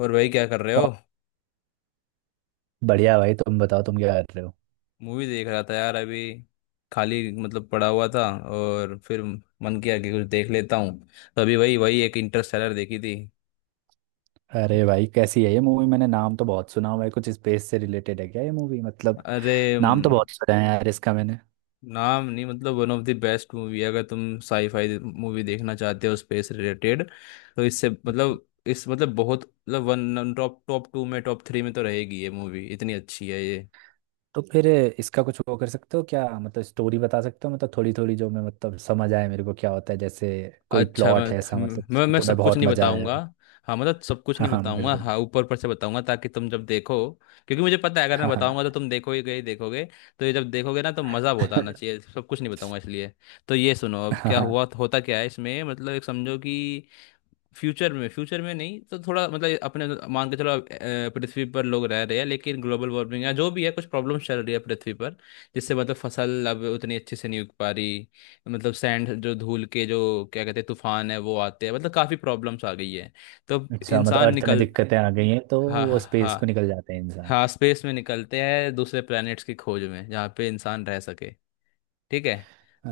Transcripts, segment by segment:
और भाई क्या कर रहे हो? और। बढ़िया भाई, तुम बताओ तुम क्या कर रहे हो? मूवी देख रहा था यार, अभी खाली, मतलब पड़ा हुआ था। और फिर मन किया कि कुछ देख लेता हूँ। तो अभी वही वही एक इंटरस्टेलर देखी थी। अरे भाई, कैसी है ये मूवी? मैंने नाम तो बहुत सुना हुआ है, कुछ स्पेस से रिलेटेड है क्या ये मूवी, मतलब? अरे, नाम तो बहुत सुना है यार इसका मैंने। नाम नहीं मतलब one of the best movie अगर तुम साईफाई मूवी देखना चाहते हो, स्पेस रिलेटेड। तो इससे मतलब इस मतलब बहुत मतलब वन टॉप, टॉप टू में, टॉप थ्री में तो रहेगी ये मूवी, इतनी अच्छी है ये। तो फिर इसका कुछ वो कर सकते हो क्या? मतलब स्टोरी बता सकते हो? मतलब थोड़ी थोड़ी जो मैं, मतलब, समझ आए मेरे को क्या होता है, जैसे कोई अच्छा, मैं प्लॉट है ऐसा, हम- मतलब? मैं तुम्हें सब कुछ बहुत नहीं मजा आया बताऊंगा। हो? हाँ मतलब सब कुछ हाँ नहीं हाँ, बताऊंगा, बिल्कुल। हाँ ऊपर ऊपर से बताऊंगा ताकि तुम जब देखो, क्योंकि मुझे पता है अगर मैं हाँ बताऊंगा तो हाँ। तुम देखो ही गए, देखोगे। तो ये जब देखोगे ना तो मज़ा बहुत आना चाहिए, सब कुछ नहीं बताऊंगा इसलिए। तो ये सुनो, अब हाँ क्या हुआ, हाँ। होता क्या है इसमें, मतलब एक समझो कि फ्यूचर में नहीं तो थोड़ा मतलब अपने मान के चलो, पृथ्वी पर लोग रह रहे हैं, लेकिन ग्लोबल वार्मिंग या जो भी है कुछ प्रॉब्लम चल रही है पृथ्वी पर, जिससे मतलब फसल अब उतनी अच्छे से नहीं उग पा रही। मतलब सैंड, जो धूल के जो क्या कहते हैं तूफान है, वो आते हैं, मतलब काफ़ी प्रॉब्लम्स आ गई है। तो अच्छा, मतलब इंसान अर्थ में निकल... दिक्कतें आ गई हैं तो हाँ, वो हाँ, स्पेस हाँ। को निकल जाते हैं इंसान। हाँ स्पेस में निकलते हैं दूसरे प्लैनेट्स की खोज में, जहाँ पे इंसान रह सके। ठीक है।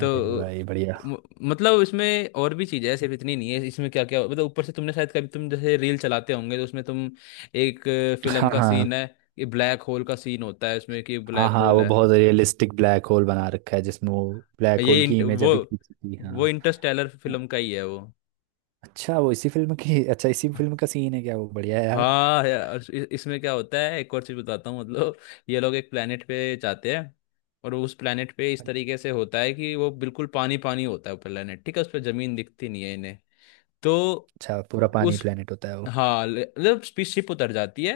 तो भाई बढ़िया। म- मतलब इसमें और भी चीजें हैं, सिर्फ इतनी नहीं है इसमें, क्या क्या मतलब। ऊपर से तुमने शायद कभी, तुम जैसे रील चलाते होंगे तो उसमें तुम एक फिल्म हाँ का हाँ सीन है कि ब्लैक होल का सीन होता है उसमें, कि हाँ। ब्लैक हाँ होल वो है। बहुत रियलिस्टिक ब्लैक होल बना रखा है, जिसमें वो ब्लैक होल ये की इंट, इमेज अभी खींची थी, वो हाँ। इंटरस्टेलर वो- फिल्म का ही है वो। अच्छा वो इसी फिल्म की, अच्छा इसी फिल्म का सीन है क्या वो? बढ़िया है यार। हाँ यार, इसमें क्या होता है, एक और चीज बताता हूँ मतलब, ये लोग एक planet पे जाते हैं, और उस planet पे इस तरीके से होता है कि वो बिल्कुल पानी पानी होता है वो planet, ठीक है। उस पर जमीन दिखती नहीं है इन्हें। तो अच्छा, पूरा पानी उस... प्लेनेट होता है वो। हाँ मतलब शिप उतर जाती है।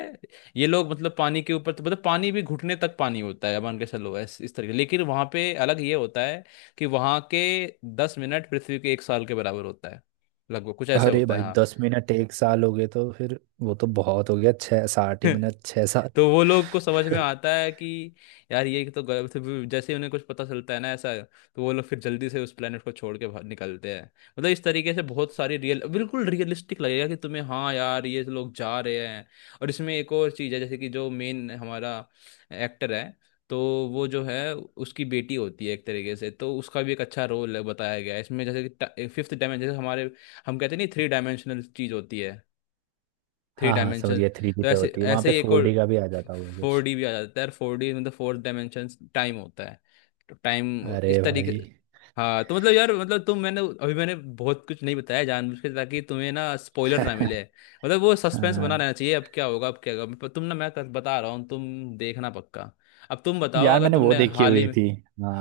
ये लोग मतलब पानी के ऊपर, तो मतलब पानी भी घुटने तक पानी होता है मान के चलो, इस तरीके, लेकिन वहां पे अलग ये होता है कि वहां के 10 मिनट पृथ्वी के एक साल के बराबर होता है। लगभग कुछ ऐसे अरे होता है, भाई, हाँ। 10 मिनट 1 साल हो गए तो फिर वो तो बहुत हो गया, छः साठ ही मिनट, छः सात। तो वो लोग को समझ में आता है कि यार ये तो गलत है। जैसे ही उन्हें कुछ पता चलता है ना ऐसा, तो वो लोग फिर जल्दी से उस प्लेनेट को छोड़ के बाहर निकलते हैं। मतलब इस तरीके से बहुत सारी रियल, बिल्कुल रियलिस्टिक लगेगा कि तुम्हें, हाँ यार ये लोग जा रहे हैं। और इसमें एक और चीज़ है, जैसे कि जो मेन हमारा एक्टर है, तो वो जो है उसकी बेटी होती है एक तरीके से, तो उसका भी एक अच्छा रोल है बताया गया है इसमें। जैसे कि फिफ्थ डायमेंशन, जैसे हमारे, हम कहते हैं नहीं, थ्री डायमेंशनल चीज़ होती है। थ्री हाँ हाँ, समझ डायमेंशन, गया, थ्री डी तो पे ऐसे होती है, वहाँ ऐसे पे ही एक फोर और, डी का भी आ जाता होगा फोर कुछ। डी भी आ जाता है यार। फोर डी मतलब फोर्थ डायमेंशन, टाइम होता है। तो टाइम अरे इस तरीके... भाई। हाँ तो मतलब यार, मतलब तुम, मैंने अभी मैंने बहुत कुछ नहीं बताया जानबूझ के, ताकि तुम्हें ना स्पॉइलर ना मिले, मतलब वो सस्पेंस बना हाँ रहना चाहिए, अब क्या होगा, अब क्या होगा, पर तुम ना, मैं बता रहा हूँ, तुम देखना पक्का। अब तुम बताओ यार अगर मैंने वो तुमने देखी हाल ही हुई में... थी।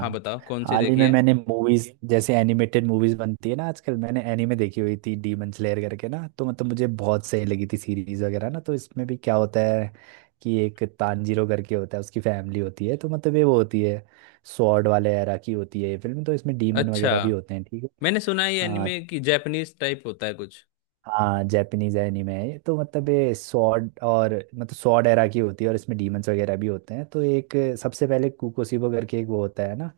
हाँ बताओ कौन सी हाल ही देखी में है। मैंने मूवीज, जैसे एनिमेटेड मूवीज बनती है ना आजकल, मैंने एनीमे देखी हुई थी डीमन स्लेयर करके ना, तो मतलब मुझे बहुत सही लगी थी सीरीज वगैरह ना, तो इसमें भी क्या होता है कि एक तानजीरो करके होता है, उसकी फैमिली होती है, तो मतलब ये वो होती है, स्वॉर्ड वाले एरा की होती है ये फिल्म, तो इसमें डीमन अच्छा, वगैरह भी होते हैं, ठीक है। मैंने सुना है ये हाँ एनिमे की जापानीज टाइप होता है कुछ। हाँ, जैपनीज एनिमे है ये, तो मतलब ये सॉर्ड, और मतलब सॉर्ड एरा की होती है, और इसमें डीमंस वगैरह भी होते हैं, तो एक सबसे पहले कुकोसीबो करके एक वो होता है ना,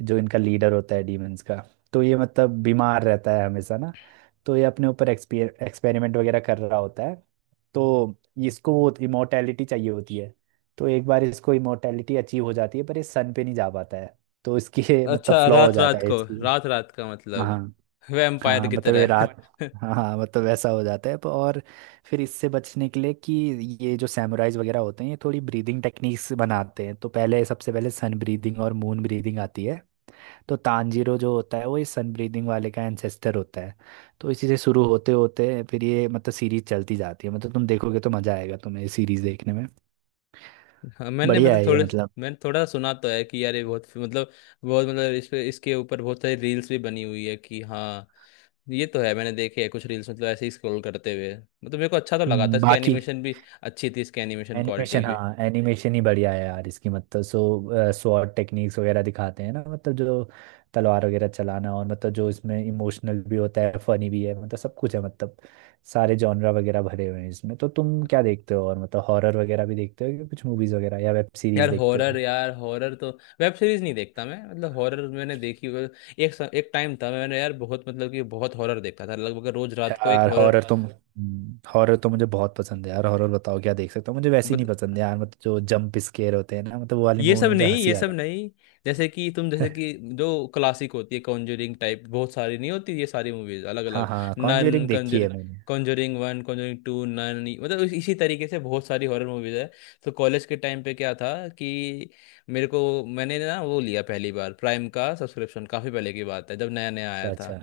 जो इनका लीडर होता है डीमंस का। तो ये मतलब बीमार रहता है हमेशा ना, तो ये अपने ऊपर एक्सपेरिमेंट वगैरह कर रहा होता है। तो इसको वो इमोर्टैलिटी चाहिए होती है, तो एक बार इसको इमोर्टैलिटी अचीव हो जाती है, पर ये सन पे नहीं जा पाता है। तो इसकी मतलब अच्छा, फ्लॉ हो रात जाता रात है को, इसकी। रात रात का मतलब हाँ वैम्पायर हाँ, की मतलब ये तरह। रात, और हाँ हाँ मतलब वैसा हो जाता है, और फिर इससे बचने के लिए कि ये जो सैमुराइज वगैरह होते हैं ये थोड़ी ब्रीदिंग टेक्निक्स बनाते हैं, तो पहले सबसे पहले सन ब्रीदिंग और मून ब्रीदिंग आती है। तो तानजीरो जो होता है, वो इस सन ब्रीदिंग वाले का एंसेस्टर होता है। तो इसी से शुरू होते होते फिर ये मतलब सीरीज चलती जाती है, मतलब तुम देखोगे तो मजा आएगा तुम्हें ये सीरीज देखने में। हाँ, मैंने बढ़िया मतलब है ये, थोड़े, मतलब। मैंने थोड़ा सुना तो है कि यार ये बहुत मतलब, बहुत मतलब इस पे इसके ऊपर बहुत सारी रील्स भी बनी हुई है, कि हाँ। ये तो है, मैंने देखे है कुछ रील्स, मतलब ऐसे ही स्क्रॉल करते हुए, मतलब मेरे को अच्छा तो लगा था, इसकी बाकी एनिमेशन भी अच्छी थी, इसकी एनिमेशन क्वालिटी एनिमेशन, भी। हाँ, एनिमेशन ही बढ़िया है यार इसकी, मतलब। सो स्वॉर्ड टेक्निक्स वगैरह दिखाते हैं ना, मतलब जो तलवार वगैरह चलाना, और मतलब जो इसमें इमोशनल भी होता है, फनी भी है, मतलब सब कुछ है, मतलब सारे जॉनरा वगैरह भरे हुए हैं इसमें। तो तुम क्या देखते हो? और मतलब हॉरर वगैरह भी देखते हो या कुछ मूवीज वगैरह या वेब सीरीज यार देखते हॉरर, हो? यार हॉरर तो, वेब सीरीज नहीं देखता मैं, मतलब हॉरर मैंने देखी हुई। एक एक टाइम था, मैंने यार बहुत मतलब कि बहुत हॉरर देखता था लगभग रोज रात को एक यार हॉरर। हॉरर तो, हॉरर तो मुझे बहुत पसंद है यार। हॉरर बताओ क्या देख सकता हूँ। मुझे वैसी नहीं पसंद है यार, मतलब जो जंप स्केयर होते हैं ना, मतलब वो वाली ये मूवी सब मुझे नहीं, ये हंसी सब आता नहीं, जैसे कि तुम, जैसे है। कि जो क्लासिक होती है कॉन्जरिंग टाइप, बहुत सारी, नहीं होती ये सारी मूवीज अलग हाँ अलग। हाँ, नन, कॉन्जरिंग देखी कॉन्जरिंग, है मैंने। Conjuring one, Conjuring two, Nun, मतलब इसी तरीके से बहुत सारी हॉरर मूवीज है। तो कॉलेज के टाइम पे क्या था कि मेरे को, मैंने ना वो लिया पहली बार प्राइम का सब्सक्रिप्शन, काफ़ी पहले की बात है जब नया नया अच्छा, आया था। अच्छा।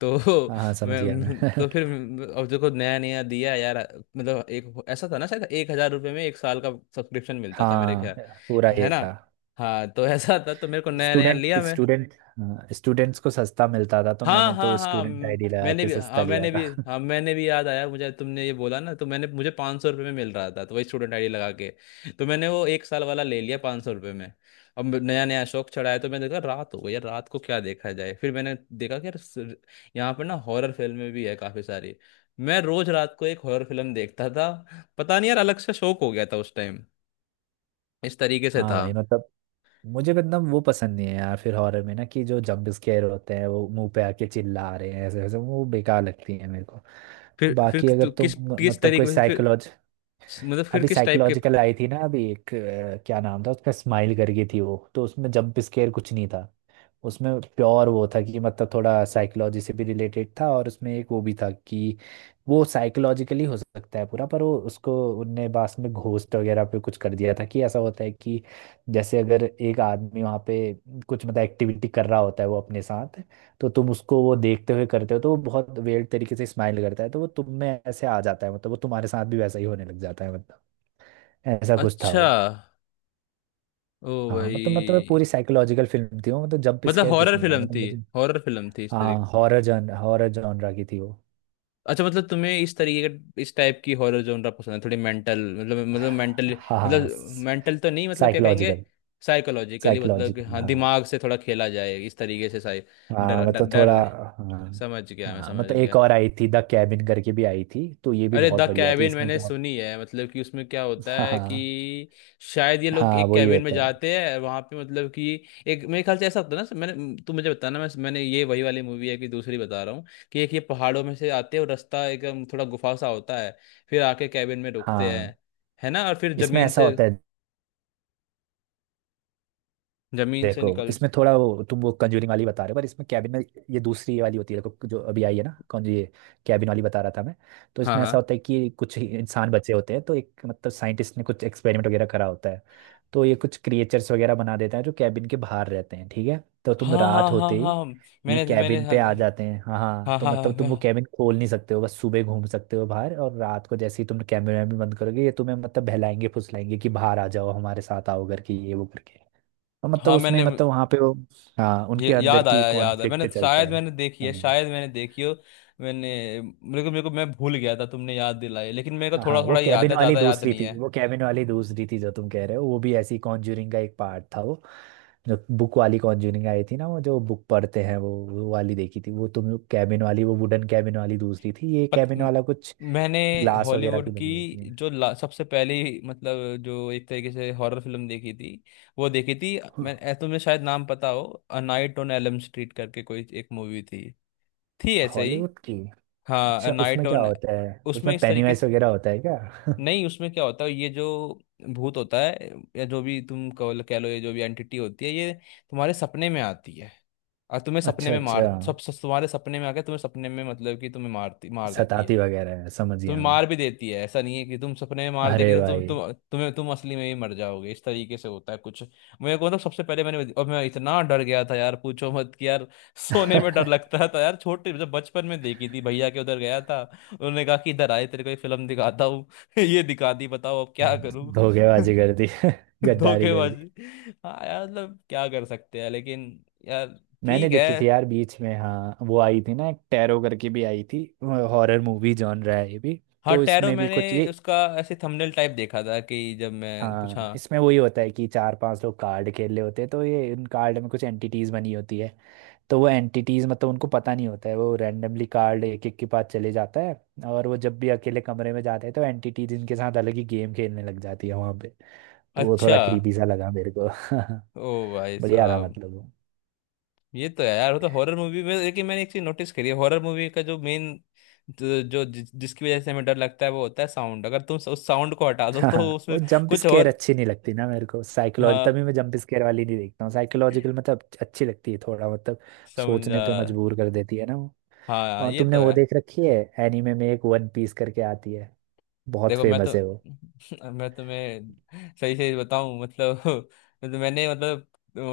तो हाँ हाँ, समझ गया मैं मैं। तो फिर, अब देखो नया नया दिया यार, मतलब एक ऐसा था ना शायद 1,000 रुपये में एक साल का सब्सक्रिप्शन मिलता था मेरे हाँ, ख्याल, पूरा है ये ना। था। हाँ तो ऐसा था, तो मेरे को नया नया स्टूडेंट लिया मैं। स्टूडेंट, हाँ, स्टूडेंट्स को सस्ता मिलता था तो हाँ, मैंने हाँ, तो हाँ, स्टूडेंट आईडी लगा मैंने के भी, सस्ता हाँ लिया मैंने भी, था। हाँ मैंने भी याद आया मुझे, तुमने ये बोला ना, तो मैंने, मुझे 500 रुपये में मिल रहा था, तो वही स्टूडेंट आईडी लगा के तो मैंने वो एक साल वाला ले लिया 500 रुपये में। अब नया नया शौक चढ़ा है, तो मैंने देखा रात हो गई यार, रात को क्या देखा जाए। फिर मैंने देखा कि यार यहाँ पर ना हॉरर फिल्में भी है काफ़ी सारी। मैं रोज रात को एक हॉरर फिल्म देखता था। पता नहीं यार, अलग से शौक हो गया था उस टाइम, इस तरीके से हाँ था। भाई, मतलब मुझे एकदम वो पसंद नहीं है यार फिर हॉरर में ना, कि जो जंप स्केयर होते हैं वो मुंह पे आके चिल्ला रहे हैं ऐसे वैसे, वो बेकार लगती है मेरे को। फिर बाकी अगर किस, तुम किस मतलब कोई तरीके से फिर, साइकोलॉज मतलब फिर अभी किस टाइप के? साइकोलॉजिकल आई थी ना, अभी एक, क्या नाम था उसका, स्माइल करके थी वो, तो उसमें जंप स्केयर कुछ नहीं था। उसमें प्योर वो था कि मतलब थोड़ा साइकोलॉजी से भी रिलेटेड था, और उसमें एक वो भी था कि वो साइकोलॉजिकली हो सकता है पूरा, पर वो उसको उनने बाद में घोस्ट वगैरह पे कुछ कर दिया था कि ऐसा होता है कि जैसे अगर एक आदमी वहाँ पे कुछ मतलब एक्टिविटी कर रहा होता है वो अपने साथ, तो तुम उसको वो देखते हुए करते हो तो वो बहुत वेird तरीके से स्माइल करता है, तो वो तुम में ऐसे आ जाता है, मतलब वो तुम्हारे साथ भी वैसा ही होने लग जाता है, मतलब ऐसा कुछ था अच्छा, वो। ओ हाँ भाई, मतलब पूरी साइकोलॉजिकल फिल्म थी वो, मतलब जंप मतलब स्केयर कुछ हॉरर नहीं था, फिल्म मतलब थी। मुझे। हॉरर फिल्म थी इस तरीके। हाँ हॉरर जॉनरा की थी वो। अच्छा मतलब तुम्हें इस तरीके का, इस टाइप की हॉरर जोनरा पसंद है, थोड़ी मेंटल, मतलब मतलब मेंटल, हाँ हाँ, मतलब मेंटल तो नहीं, मतलब क्या कहेंगे, साइकोलॉजिकल। साइकोलॉजिकली मतलब कि साइकोलॉजिकल, हाँ हाँ। दिमाग से थोड़ा खेला जाए इस तरीके से। साइ हाँ डर, डर, मतलब थोड़ा, डर। हाँ। समझ गया मैं, हाँ समझ मतलब गया। एक और आई थी द कैबिन करके भी आई थी, तो ये भी अरे द बहुत बढ़िया थी, कैबिन इसमें मैंने क्या। सुनी है, मतलब कि उसमें क्या होता हाँ है कि हाँ शायद ये लोग हाँ, एक वही कैबिन में होता है। जाते हैं वहां पे, मतलब कि एक मेरे ख्याल से ऐसा होता है ना, मैंने तू मुझे बताना, मैंने ये वही वाली मूवी है कि दूसरी बता रहा हूँ, कि एक ये पहाड़ों में से आते हैं और रास्ता एकदम थोड़ा गुफा सा होता है, फिर आके कैबिन में रुकते हाँ हैं, है ना। और फिर इसमें जमीन ऐसा से, होता है, जमीन से देखो निकल... इसमें थोड़ा वो, तुम वो कंजूरिंग वाली बता रहे हो, पर इसमें कैबिन में ये दूसरी वाली होती है, देखो जो अभी आई है ना, कौन, ये कैबिन वाली बता रहा था मैं। तो हाँ, इसमें ऐसा हाँ, होता है कि कुछ ही इंसान बचे होते हैं तो एक मतलब साइंटिस्ट ने कुछ एक्सपेरिमेंट वगैरह करा होता है। तो ये कुछ क्रिएचर्स वगैरह बना देते हैं जो कैबिन के बाहर रहते हैं, ठीक है। तो तुम हाँ, हाँ, रात हाँ, होते ही हाँ, ये मैंने मैंने, कैबिन हाँ, पे आ जाते हैं, हाँ हाँ, हाँ, तो हाँ, हाँ, मतलब तुम वो कैबिन खोल नहीं सकते हो, बस सुबह घूम सकते हो बाहर, और रात को जैसे ही तुम कैमरे में बंद करोगे ये तुम्हें मतलब बहलाएंगे फुसलाएंगे कि बाहर आ जाओ हमारे साथ आओ करके, ये वो करके। और मतलब हाँ, उसमें मैंने मतलब वहां पे वो, हाँ ये उनके अंदर याद की आया, याद आया। मैंने कॉन्फ्लिक्ट चलता शायद है। मैंने देखी है, हम्म, शायद मैंने देखी हो। मैंने... मेरे को मैं भूल गया था, तुमने याद दिलाई, लेकिन मेरे को हाँ थोड़ा वो थोड़ा याद कैबिन है, वाली ज़्यादा याद दूसरी नहीं थी, है। वो कैबिन वाली दूसरी थी जो तुम कह रहे हो, वो भी ऐसी कॉन्ज्यूरिंग का एक पार्ट था वो, जो बुक वाली कॉन्ज्यूरिंग आई थी ना वो, जो बुक पढ़ते हैं वो वाली देखी थी वो, तुम कैबिन वाली वो वुडन कैबिन वाली दूसरी थी, ये पत कैबिन म- वाला कुछ मैंने ग्लास वगैरह हॉलीवुड की की, बनी होती है। जो सबसे पहली मतलब जो एक तरीके से हॉरर फिल्म देखी थी वो देखी थी मैं। तुम्हें शायद नाम पता हो, a night on Elm Street करके कोई एक मूवी थी ऐसे ही। हॉलीवुड की। हाँ, अ अच्छा, उसमें नाइट क्या ऑन, होता है? उसमें उसमें इस तरीके पेनीवाइज से, वगैरह होता है क्या? नहीं, उसमें क्या होता है, ये जो भूत होता है, या जो भी तुम कह लो, ये जो भी एंटिटी होती है, ये तुम्हारे सपने में आती है, और तुम्हें सपने अच्छा में अच्छा, मार, सब सब तुम्हारे सपने में आके तुम्हें सपने में, मतलब कि तुम्हें मारती, मार देती सताती है। वगैरह है, समझ तुम्हें गया मैं। मार भी देती है, ऐसा नहीं है कि तुम सपने में मार अरे देगी तो तुम, भाई। तुम असली में भी मर जाओगे, इस तरीके से होता है कुछ। मेरे को मतलब सबसे पहले मैंने, और मैं इतना डर गया था यार, पूछो मत, कि यार सोने में डर लगता था यार, छोटे, जब बचपन में देखी थी भैया के उधर गया था, उन्होंने कहा कि इधर आए तेरे को एक फिल्म दिखाता, ये दिखा दी, बताओ अब क्या करूं। धोखेबाजी कर दी। गद्दारी कर दी। धोखेबाजी। हाँ यार मतलब क्या कर सकते हैं, लेकिन यार। मैंने ठीक है। देखी थी यार बीच में, हाँ वो आई थी ना एक टैरो करके भी आई थी, हॉरर मूवी जॉनर है ये भी, हाँ, तो टैरो, इसमें भी मैंने कुछ ये, उसका ऐसे थंबनेल टाइप देखा था कि जब मैं कुछ, हाँ हाँ। इसमें वही होता है कि चार पांच लोग कार्ड खेल रहे होते हैं तो ये इन कार्ड में कुछ एंटिटीज बनी होती है। तो वो एंटिटीज, मतलब उनको पता नहीं होता है, वो रैंडमली कार्ड एक एक के पास चले जाता है, और वो जब भी अकेले कमरे में जाते हैं तो एंटिटीज इनके साथ अलग ही गेम खेलने लग जाती है वहां पे, तो वो अच्छा, थोड़ा क्रीपी सा लगा मेरे को। ओ भाई बढ़िया था साहब। मतलब वो। ये तो है यार, वो तो हॉरर मूवी में, लेकिन मैंने एक चीज नोटिस करी है हॉरर मूवी का, जो मेन जो, जो जिस, जिसकी वजह से हमें डर लगता है, वो होता है साउंड। अगर तुम उस साउंड को हटा दो हाँ तो उसमें वो जंप कुछ स्केयर और... अच्छी नहीं लगती ना मेरे को, साइकोलॉजी, हाँ, तभी मैं जंप स्केयर वाली नहीं देखता हूँ, साइकोलॉजिकल मतलब अच्छी लगती है, थोड़ा मतलब समझा, सोचने पे मजबूर कर देती है ना वो। हाँ, और ये तुमने तो वो है। देख रखी है एनीमे में, एक वन पीस करके आती है, बहुत देखो, मैं फेमस है वो। तो मैं तुम्हें सही सही बताऊं मतलब, तो मैंने मतलब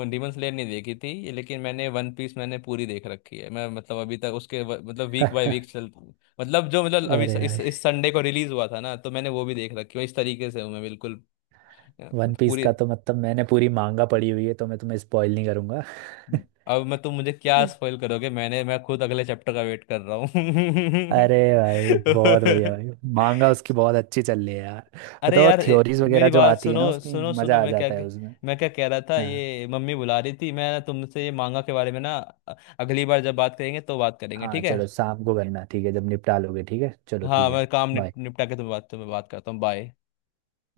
डीमन स्लेयर नहीं देखी थी, लेकिन मैंने वन पीस मैंने पूरी देख रखी है, मैं मतलब अभी तक उसके मतलब वीक बाय अरे वीक चल, मतलब जो, मतलब अभी इस भाई, इस संडे को रिलीज हुआ था ना, तो मैंने वो भी देख रखी है, इस तरीके से हूँ मैं बिल्कुल। वन मतलब पीस पूरी, का तो मतलब मैंने पूरी मांगा पड़ी हुई है तो मैं तुम्हें स्पॉइल नहीं करूंगा। अब मैं तुम, मुझे क्या स्पॉइल करोगे, मैं खुद अगले चैप्टर का वेट कर रहा अरे भाई बहुत बढ़िया हूँ। भाई, मांगा उसकी बहुत अच्छी चल रही है यार, अरे मतलब और यार, थ्योरीज मेरी वगैरह जो बात आती है सुनो, ना उसकी, सुनो, सुनो। मजा आ जाता है उसमें। मैं क्या कह रहा था, हाँ। ये मम्मी बुला रही थी, मैं तुमसे ये मांगा के बारे में ना, अगली बार जब बात करेंगे तो बात करेंगे, हाँ ठीक है। चलो, शाम को करना, ठीक है जब निपटा लोगे, ठीक है, चलो हाँ, ठीक है। मैं काम बाय। निपटा के तुम्हें, बात करता हूँ। बाय।